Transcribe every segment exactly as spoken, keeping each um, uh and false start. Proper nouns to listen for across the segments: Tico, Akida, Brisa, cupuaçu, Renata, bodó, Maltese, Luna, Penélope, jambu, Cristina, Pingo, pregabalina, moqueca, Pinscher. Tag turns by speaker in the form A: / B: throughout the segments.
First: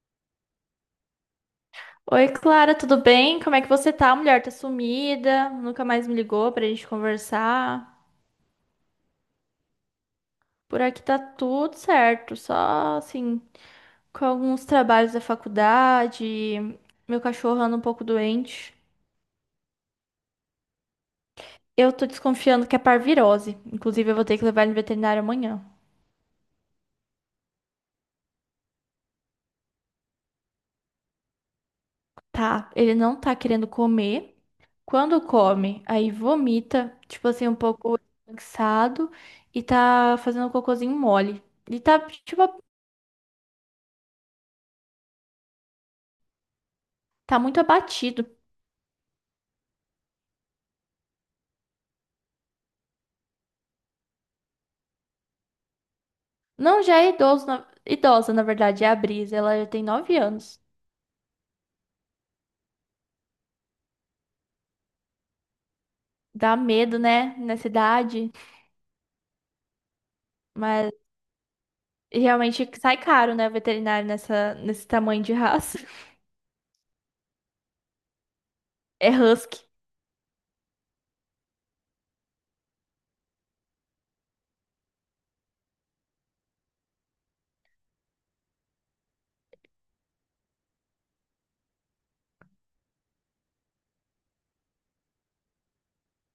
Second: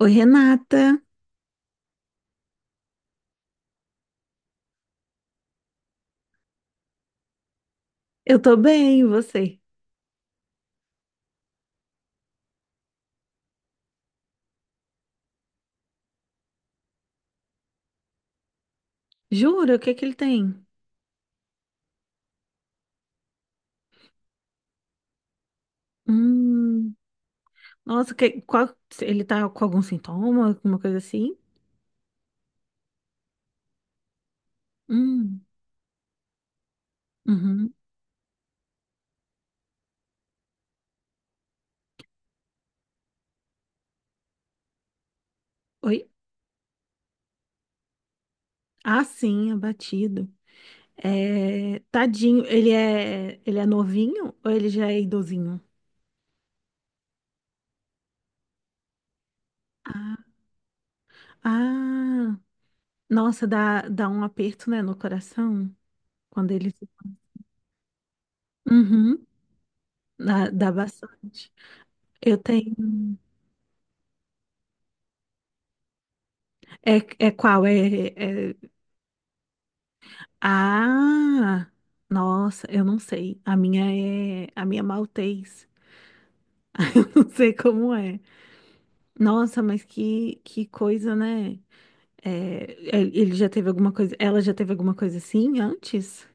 A: Oi, Renata.
B: Oi, Clara, tudo bem? Como é que você tá? Mulher tá sumida, nunca mais me ligou pra gente conversar.
A: Eu tô bem, e você?
B: Por aqui tá tudo certo, só assim, com alguns trabalhos da faculdade, meu cachorro anda um pouco doente.
A: Jura? O que que ele tem?
B: Eu tô desconfiando que é parvirose, inclusive eu vou ter que levar ele no veterinário amanhã.
A: Hum, nossa, que, qual, ele tá com algum sintoma, alguma coisa assim?
B: Tá, ele não tá querendo comer. Quando
A: Hum,
B: come, aí vomita, tipo assim, um
A: uhum.
B: pouco cansado e tá fazendo um cocôzinho mole. Ele tá, tipo,
A: Oi?
B: tá muito abatido.
A: Ah, sim, abatido. É, tadinho, ele é, ele é novinho ou ele já é idosinho?
B: Não, já é idoso, na- idosa, na verdade, é a Brisa. Ela já tem nove
A: Ah,
B: anos.
A: ah, nossa, dá, dá um aperto, né, no coração quando
B: Dá
A: ele se...
B: medo, né? Nessa idade.
A: Uhum, dá, dá
B: Mas
A: bastante. Eu
B: realmente
A: tenho...
B: sai caro, né? Veterinário nessa, nesse tamanho de raça.
A: É, é qual? É, é
B: É husky.
A: ah, nossa, eu não sei. A minha é a minha é maltês. Não sei como é. Nossa, mas que que coisa, né? É, ele ele já teve alguma coisa, ela já teve alguma coisa assim antes?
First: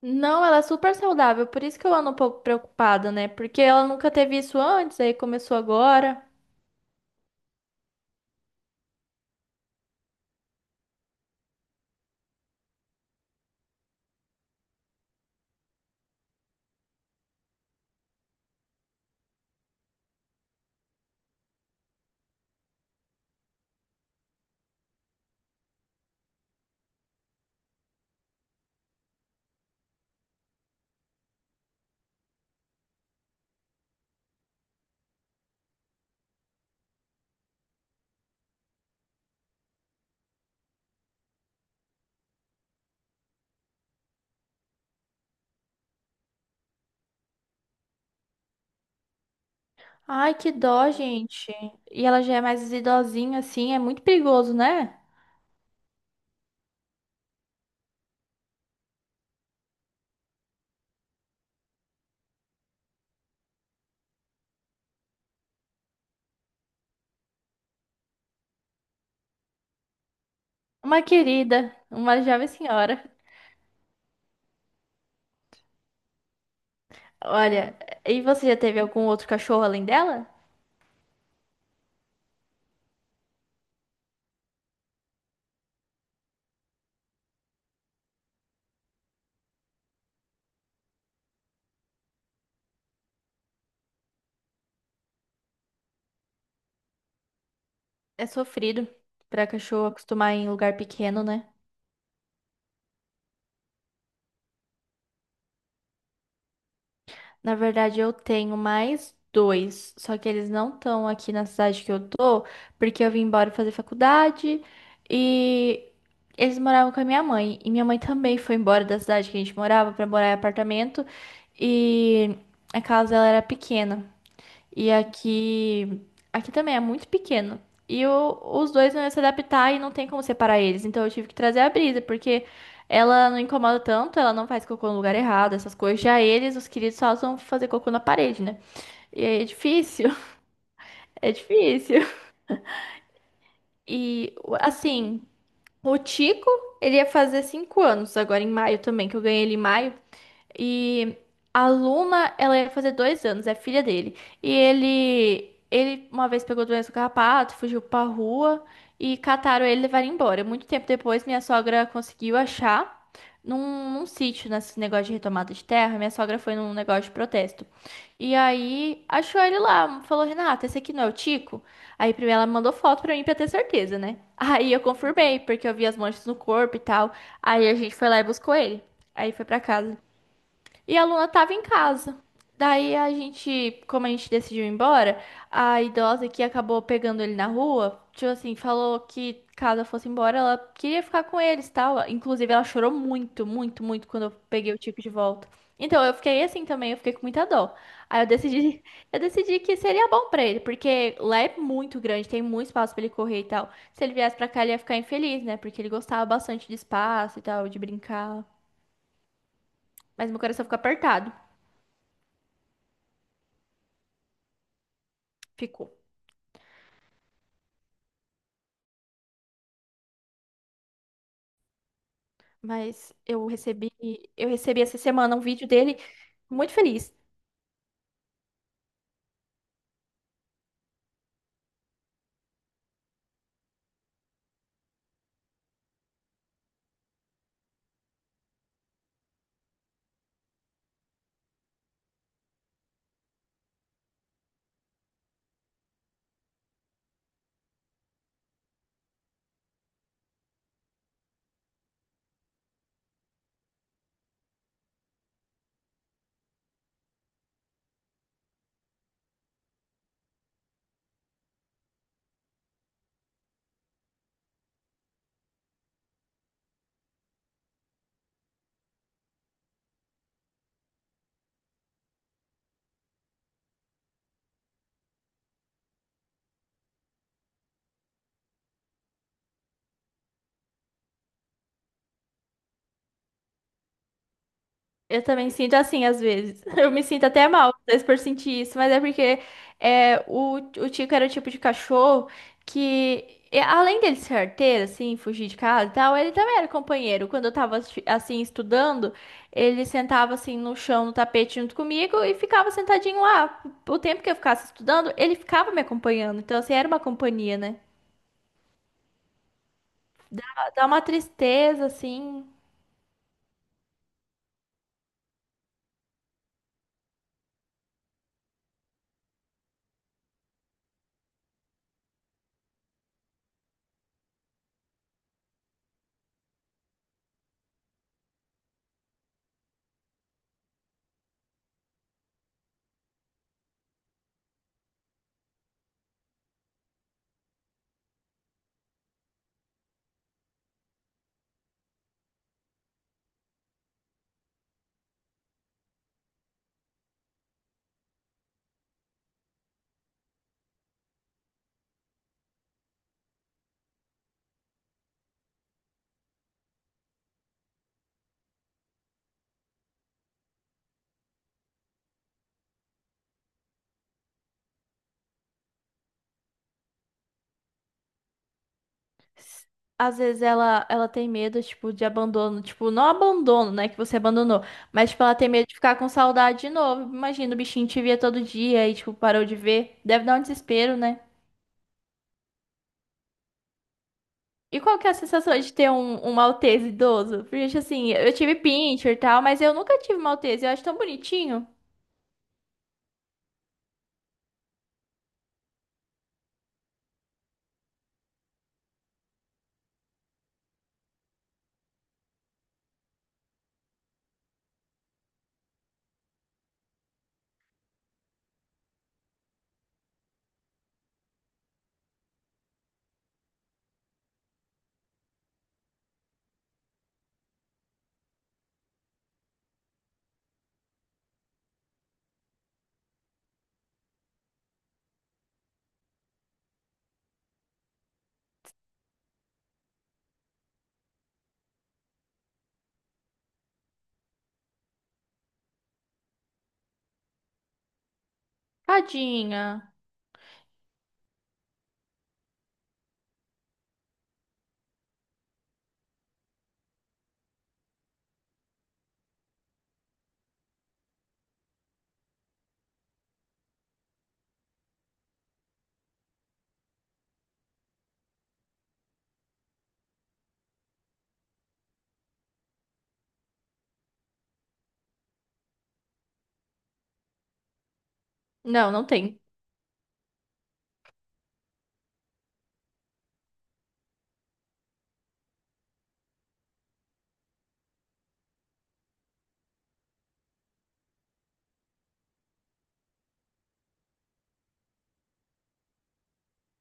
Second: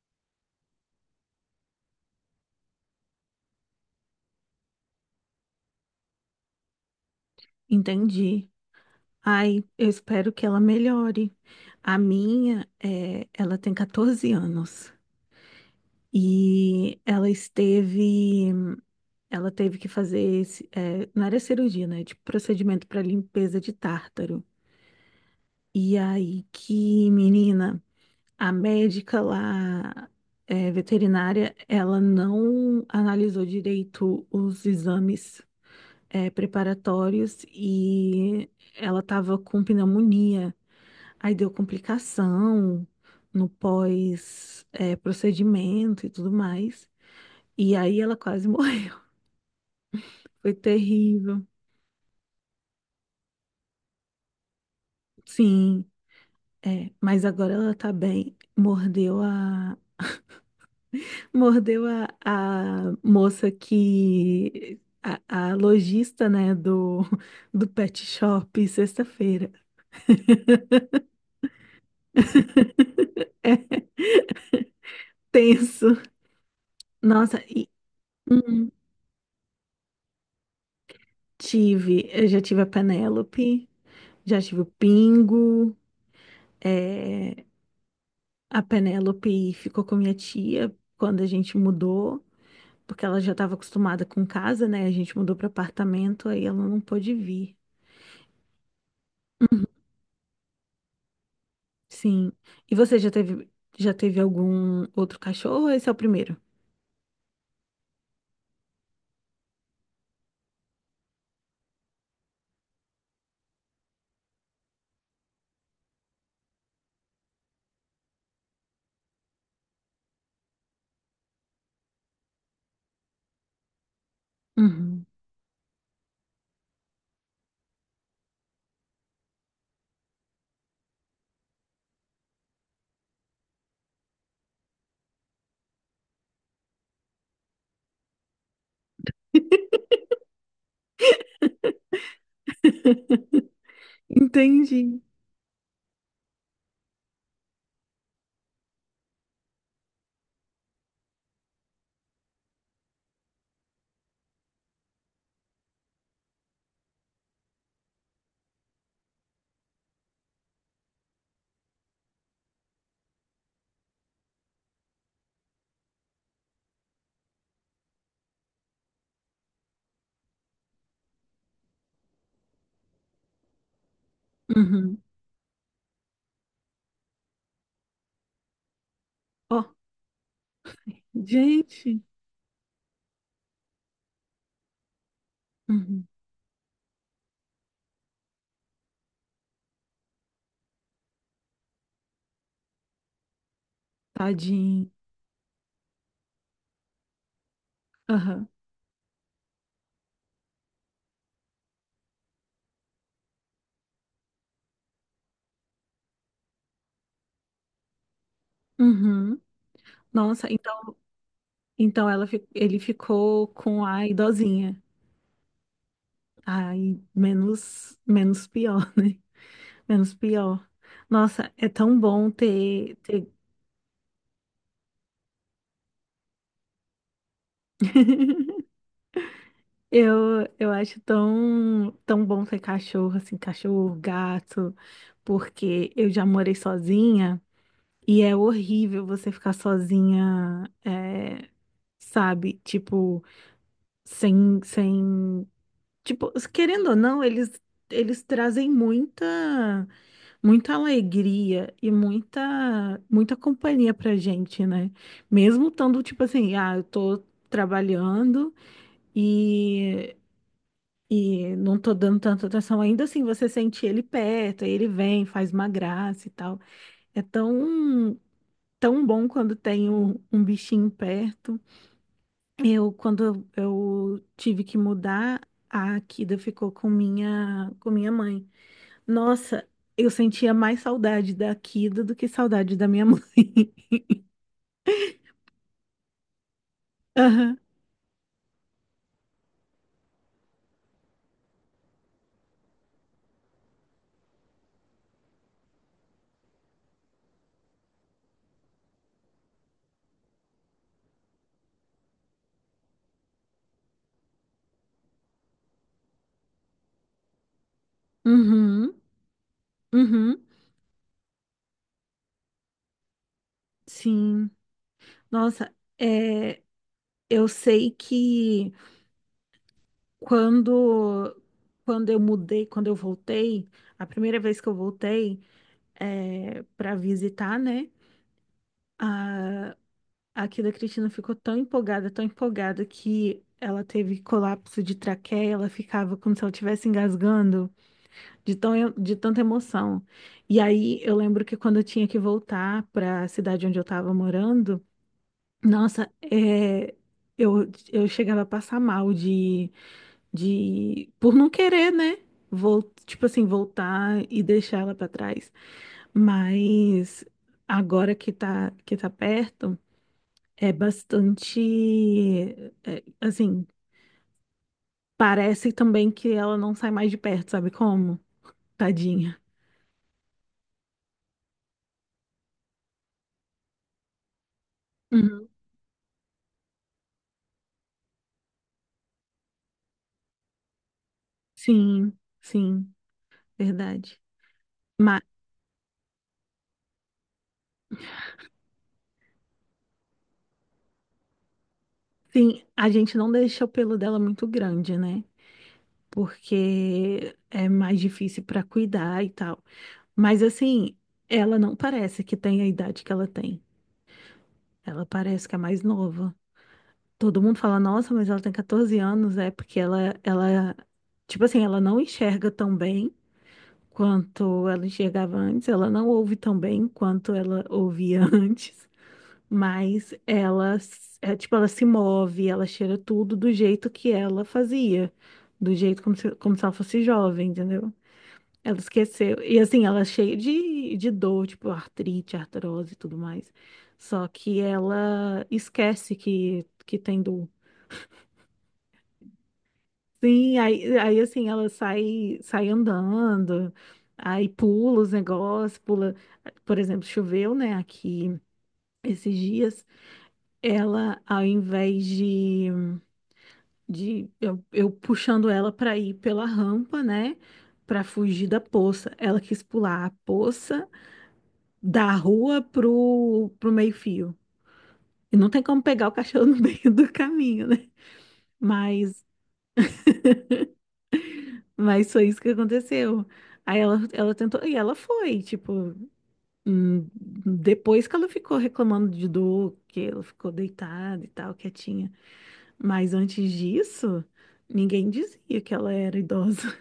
B: Não, ela é super saudável. Por isso que eu ando um pouco preocupada, né? Porque ela nunca teve isso antes, aí começou agora.
A: Entendi. Ai, eu espero que ela melhore. A minha, é, ela tem catorze anos e ela esteve, ela teve que fazer, esse- é, não era cirurgia, né? Tipo procedimento para limpeza de tártaro. E aí que, menina, a médica lá, é, veterinária, ela não analisou direito os exames, é, preparatórios e ela tava com pneumonia. Aí deu complicação no pós, é, procedimento e tudo mais. E aí ela quase morreu.
B: Ai, que
A: Foi
B: dó,
A: terrível.
B: gente. E ela já é mais idosinha, assim. É muito perigoso, né?
A: Sim, é, mas agora ela tá bem. Mordeu a Mordeu a, a moça que. A, a lojista, né, do, do pet shop, sexta-feira.
B: Uma querida, uma jovem senhora.
A: Tenso. Nossa, e
B: Olha, e você já
A: hum,
B: teve algum outro cachorro além dela?
A: tive. Eu já tive a Penélope, já tive o Pingo. É, a Penélope ficou com a minha tia quando a gente mudou, porque ela já estava acostumada com casa, né? A gente mudou para apartamento, aí ela não pôde vir.
B: É sofrido para cachorro acostumar em lugar pequeno, né?
A: Sim. E você já teve, já teve algum outro cachorro ou esse é o primeiro?
B: Na verdade, eu tenho mais dois, só que eles não estão aqui na cidade que eu tô, porque eu vim embora fazer faculdade e eles moravam com a minha mãe. E minha mãe também foi embora da cidade que a gente morava para morar em apartamento e a casa ela era pequena. E
A: Uhum.
B: aqui, aqui também é muito pequeno. E o- os dois não iam se adaptar e não tem como separar eles. Então eu tive que trazer a Brisa, porque ela não incomoda tanto, ela não faz cocô no lugar errado, essas coisas. Já eles, os queridos, só vão fazer cocô na parede, né? E aí é difícil, é difícil. E
A: Entendi.
B: assim, o Tico, ele ia fazer cinco anos agora em maio também, que eu ganhei ele em maio. E a Luna, ela ia fazer dois anos, é filha dele. E ele, ele uma vez pegou doença do carrapato, fugiu pra rua e cataram ele e levaram embora. Muito tempo depois, minha sogra conseguiu achar num, num sítio, nesse negócio de retomada de terra. Minha sogra foi num negócio de protesto. E aí achou ele lá, falou: Renata, esse aqui não é o Tico? Aí primeiro ela mandou foto pra mim pra ter certeza, né? Aí eu
A: Uhum.
B: confirmei, porque eu vi as manchas no corpo e tal. Aí a gente foi lá e buscou ele. Aí foi pra
A: Ó,
B: casa. E a Luna tava em
A: gente,
B: casa. Daí a gente, como a gente decidiu ir embora, a
A: uhum,
B: idosa que acabou pegando ele na rua, tipo assim, falou que caso eu fosse embora, ela queria ficar com eles, tal. Inclusive, ela chorou muito, muito, muito quando eu peguei o
A: tadinho.
B: Tico de volta. Então, eu fiquei assim também, eu fiquei com muita dó. Aí eu
A: Aham.
B: decidi, eu decidi que seria bom pra ele, porque lá é muito grande, tem muito espaço pra ele correr e tal. Se ele viesse pra cá, ele ia ficar infeliz, né? Porque ele gostava bastante de espaço e tal, de brincar.
A: Uhum.
B: Mas meu
A: Nossa,
B: coração ficou
A: então,
B: apertado.
A: então ela, fi- ele ficou com a idosinha.
B: Ficou.
A: Aí, menos, menos pior, né? Menos pior. Nossa, é tão bom ter,
B: Mas
A: ter...
B: eu recebi, eu recebi essa semana um vídeo dele muito feliz.
A: Eu, eu acho tão, tão bom ter cachorro, assim, cachorro, gato, porque eu já morei sozinha e é horrível você ficar sozinha, é, sabe? Tipo, sem, sem, tipo, querendo ou não, eles eles trazem muita muita alegria e muita muita companhia pra gente, né? Mesmo estando tipo assim, ah, eu tô trabalhando e E não tô dando tanta atenção. Ainda assim, você sente ele perto, aí ele vem, faz uma graça e tal. É tão, tão bom quando tem um, um bichinho perto. Eu, quando eu tive que mudar, a Akida ficou com minha, com minha mãe. Nossa, eu sentia mais saudade da Akida do que saudade da minha mãe.
B: Eu também sinto assim às vezes. Eu me sinto até
A: Aham.
B: mal, às vezes, por sentir isso, mas é porque é, o, o Tico era o tipo de cachorro que, e além dele ser arteiro, assim, fugir de casa e tal, ele também era companheiro. Quando eu tava, assi- assim, estudando, ele sentava, assim, no chão, no tapete junto comigo e ficava sentadinho lá. O tempo que eu ficasse estudando, ele ficava me acompanhando. Então, assim, era uma companhia, né?
A: Uhum. Uhum.
B: Dá, Dá uma tristeza, assim.
A: Sim. Nossa, é, eu sei que quando, quando eu mudei, quando eu voltei, a primeira vez que eu voltei é, para visitar, né? Aqui da Cristina ficou tão empolgada, tão empolgada que ela teve colapso de traqueia, ela ficava como se ela estivesse engasgando de tão, de tanta emoção. E aí eu lembro que quando eu tinha que voltar para a cidade onde eu estava morando, nossa, é, eu, eu chegava a passar mal de, de por não querer, né? Vol, tipo assim, voltar e deixar ela para trás. Mas agora que tá, que tá perto. É bastante. É, assim, parece também que ela não sai mais de perto, sabe como? Tadinha.
B: s- Às vezes ela, ela tem medo, tipo, de abandono. Tipo, não abandono, né? Que você abandonou. Mas, tipo, ela
A: Uhum.
B: tem medo de ficar com saudade de novo. Imagina, o bichinho te via todo dia e, tipo, parou de ver. Deve dar um desespero, né?
A: Sim, sim, verdade.
B: E qual que é a
A: Mas,
B: sensação de ter um, um Maltese idoso? Porque, gente, assim, eu tive Pinscher e tal, mas eu nunca tive Maltese. Eu acho tão bonitinho.
A: sim, a gente não deixa o pelo dela muito grande, né? Porque é mais difícil pra cuidar e tal. Mas, assim, ela não parece que tem a idade que ela tem. Ela parece que é mais nova. Todo mundo fala, nossa, mas ela tem catorze anos, é porque ela, ela, tipo assim, ela não enxerga tão bem. Quanto ela enxergava antes. Ela não ouve tão bem quanto ela ouvia antes, mas ela, s- é, tipo, ela se move, ela cheira tudo do jeito que ela fazia, do jeito como se, como se ela fosse jovem, entendeu? Ela esqueceu. E assim, ela é cheia de, de dor, tipo artrite, artrose e tudo mais. Só que ela esquece que, que tem dor.
B: Tadinha.
A: Sim, aí, aí assim, ela sai, sai andando, aí pula os negócios, pula, por exemplo, choveu, né, aqui esses dias, ela, ao invés de, de eu, eu puxando ela para ir pela rampa, né, para fugir da poça, ela quis pular a poça da rua pro, pro meio-fio. E não tem como pegar o cachorro no meio do caminho, né?
B: Não, não
A: Mas,
B: tem.
A: mas foi isso que aconteceu. Aí ela, ela tentou, e ela foi, tipo. Hum, Depois que ela ficou reclamando de dor, que ela ficou deitada e tal, quietinha. Mas antes disso, ninguém dizia que ela era idosa.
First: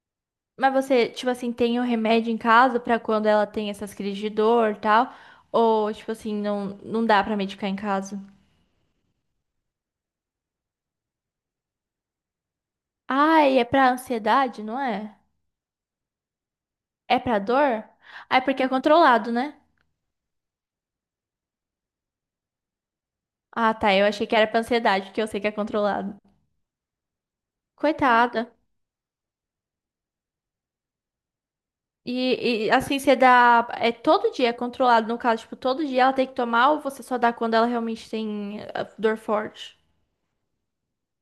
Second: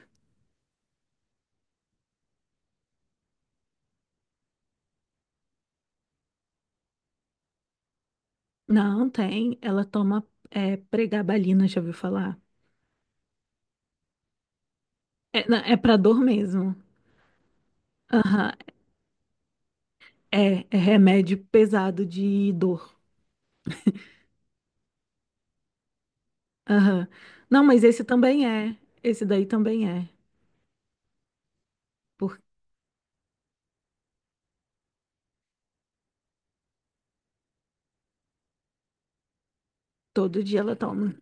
B: Mas você, tipo assim, tem um remédio em casa pra quando ela tem essas crises de dor e tal? Ou, tipo assim, não, não dá pra medicar em casa?
A: Não, tem. Ela toma é, pregabalina, já ouviu falar?
B: Ai, é pra ansiedade, não é?
A: É, não, é pra dor mesmo.
B: É pra dor? Ai,
A: Aham.
B: porque é controlado, né?
A: É, é remédio pesado de dor.
B: Ah, tá. Eu achei que era pra ansiedade, porque eu sei que é controlado.
A: Aham. Não, mas esse também
B: Coitada.
A: é. Esse daí também é. Porque
B: E, e, assim, você dá. É todo dia é controlado, no caso, tipo, todo dia ela tem que tomar ou você só dá quando ela realmente tem eh, dor forte?
A: todo dia ela toma.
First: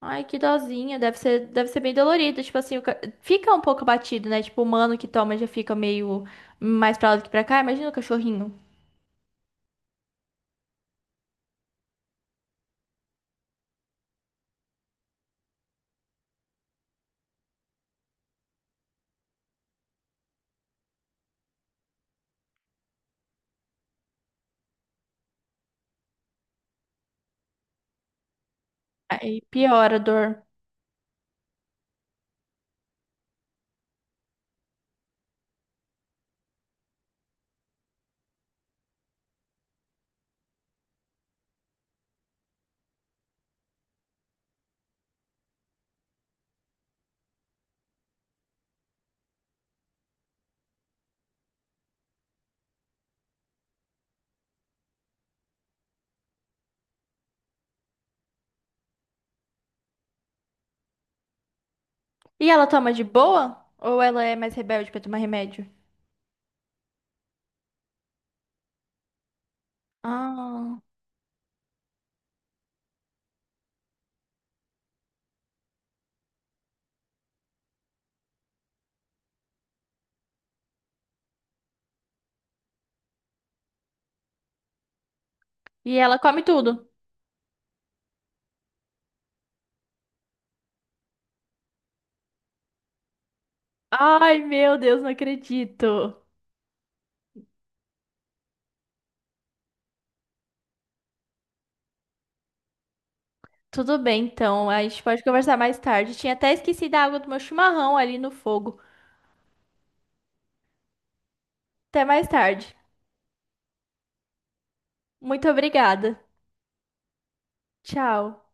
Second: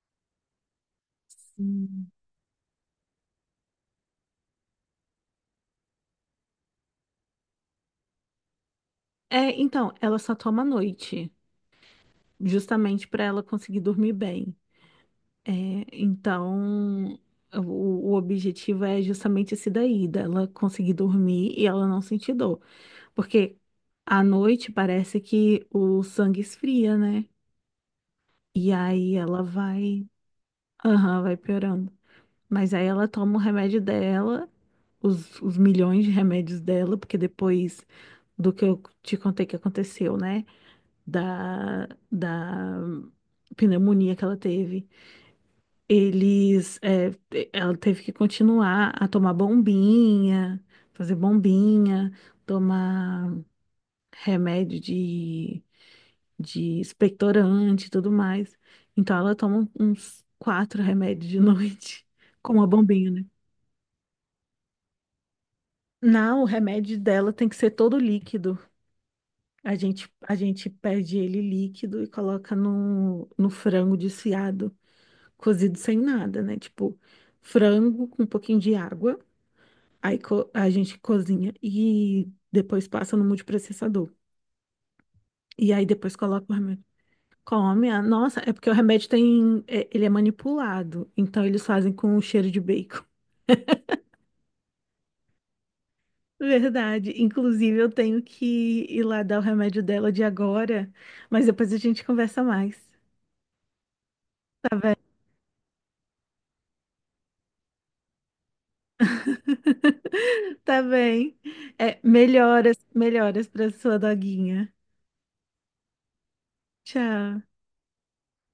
B: Ai, que dozinha. Deve ser, deve ser bem
A: Sim.
B: dolorido. Tipo assim, o ca- fica um pouco abatido, né? Tipo, o humano que toma já fica meio mais pra lá do que pra cá. Imagina o cachorrinho.
A: É, então, ela só toma à noite, justamente pra ela conseguir dormir bem. É, então, o, o objetivo é justamente esse daí, dela conseguir dormir e ela não sentir dor. Porque à noite parece que o sangue esfria, né? E aí
B: Aí
A: ela
B: piora a
A: vai,
B: dor.
A: aham, vai piorando. Mas aí ela toma o remédio dela, os, os milhões de remédios dela, porque depois do que eu te contei que aconteceu, né? Da, da pneumonia que ela teve. Eles, é, ela teve que continuar a tomar bombinha, fazer bombinha, tomar remédio de, de expectorante e tudo mais. Então ela toma um, uns quatro remédios de noite
B: E
A: com uma
B: ela toma de
A: bombinha, né?
B: boa? Ou ela é mais rebelde pra tomar remédio?
A: Não, o remédio dela tem que ser todo líquido. A gente, a gente
B: Ah.
A: pede ele líquido e coloca no, no frango desfiado, cozido sem nada, né? Tipo, frango com um pouquinho de água. Aí co- a gente cozinha e depois passa no multiprocessador. E aí
B: E
A: depois
B: ela come
A: coloca o remédio.
B: tudo.
A: Come, ah, nossa, é porque o remédio tem, é- ele é manipulado, então eles fazem com o cheiro de bacon.
B: Ai, meu Deus, não acredito.
A: Verdade. Inclusive, eu tenho que ir lá dar o remédio dela de agora, mas depois a gente conversa mais.
B: Tudo bem, então.
A: Tá
B: A
A: bem?
B: gente pode conversar mais tarde. Tinha até esquecido a água do meu chimarrão ali no fogo.
A: Tá bem. É,
B: Até mais
A: melhoras,
B: tarde.
A: melhoras para sua doguinha.
B: Muito obrigada.
A: Tchau.
B: Tchau.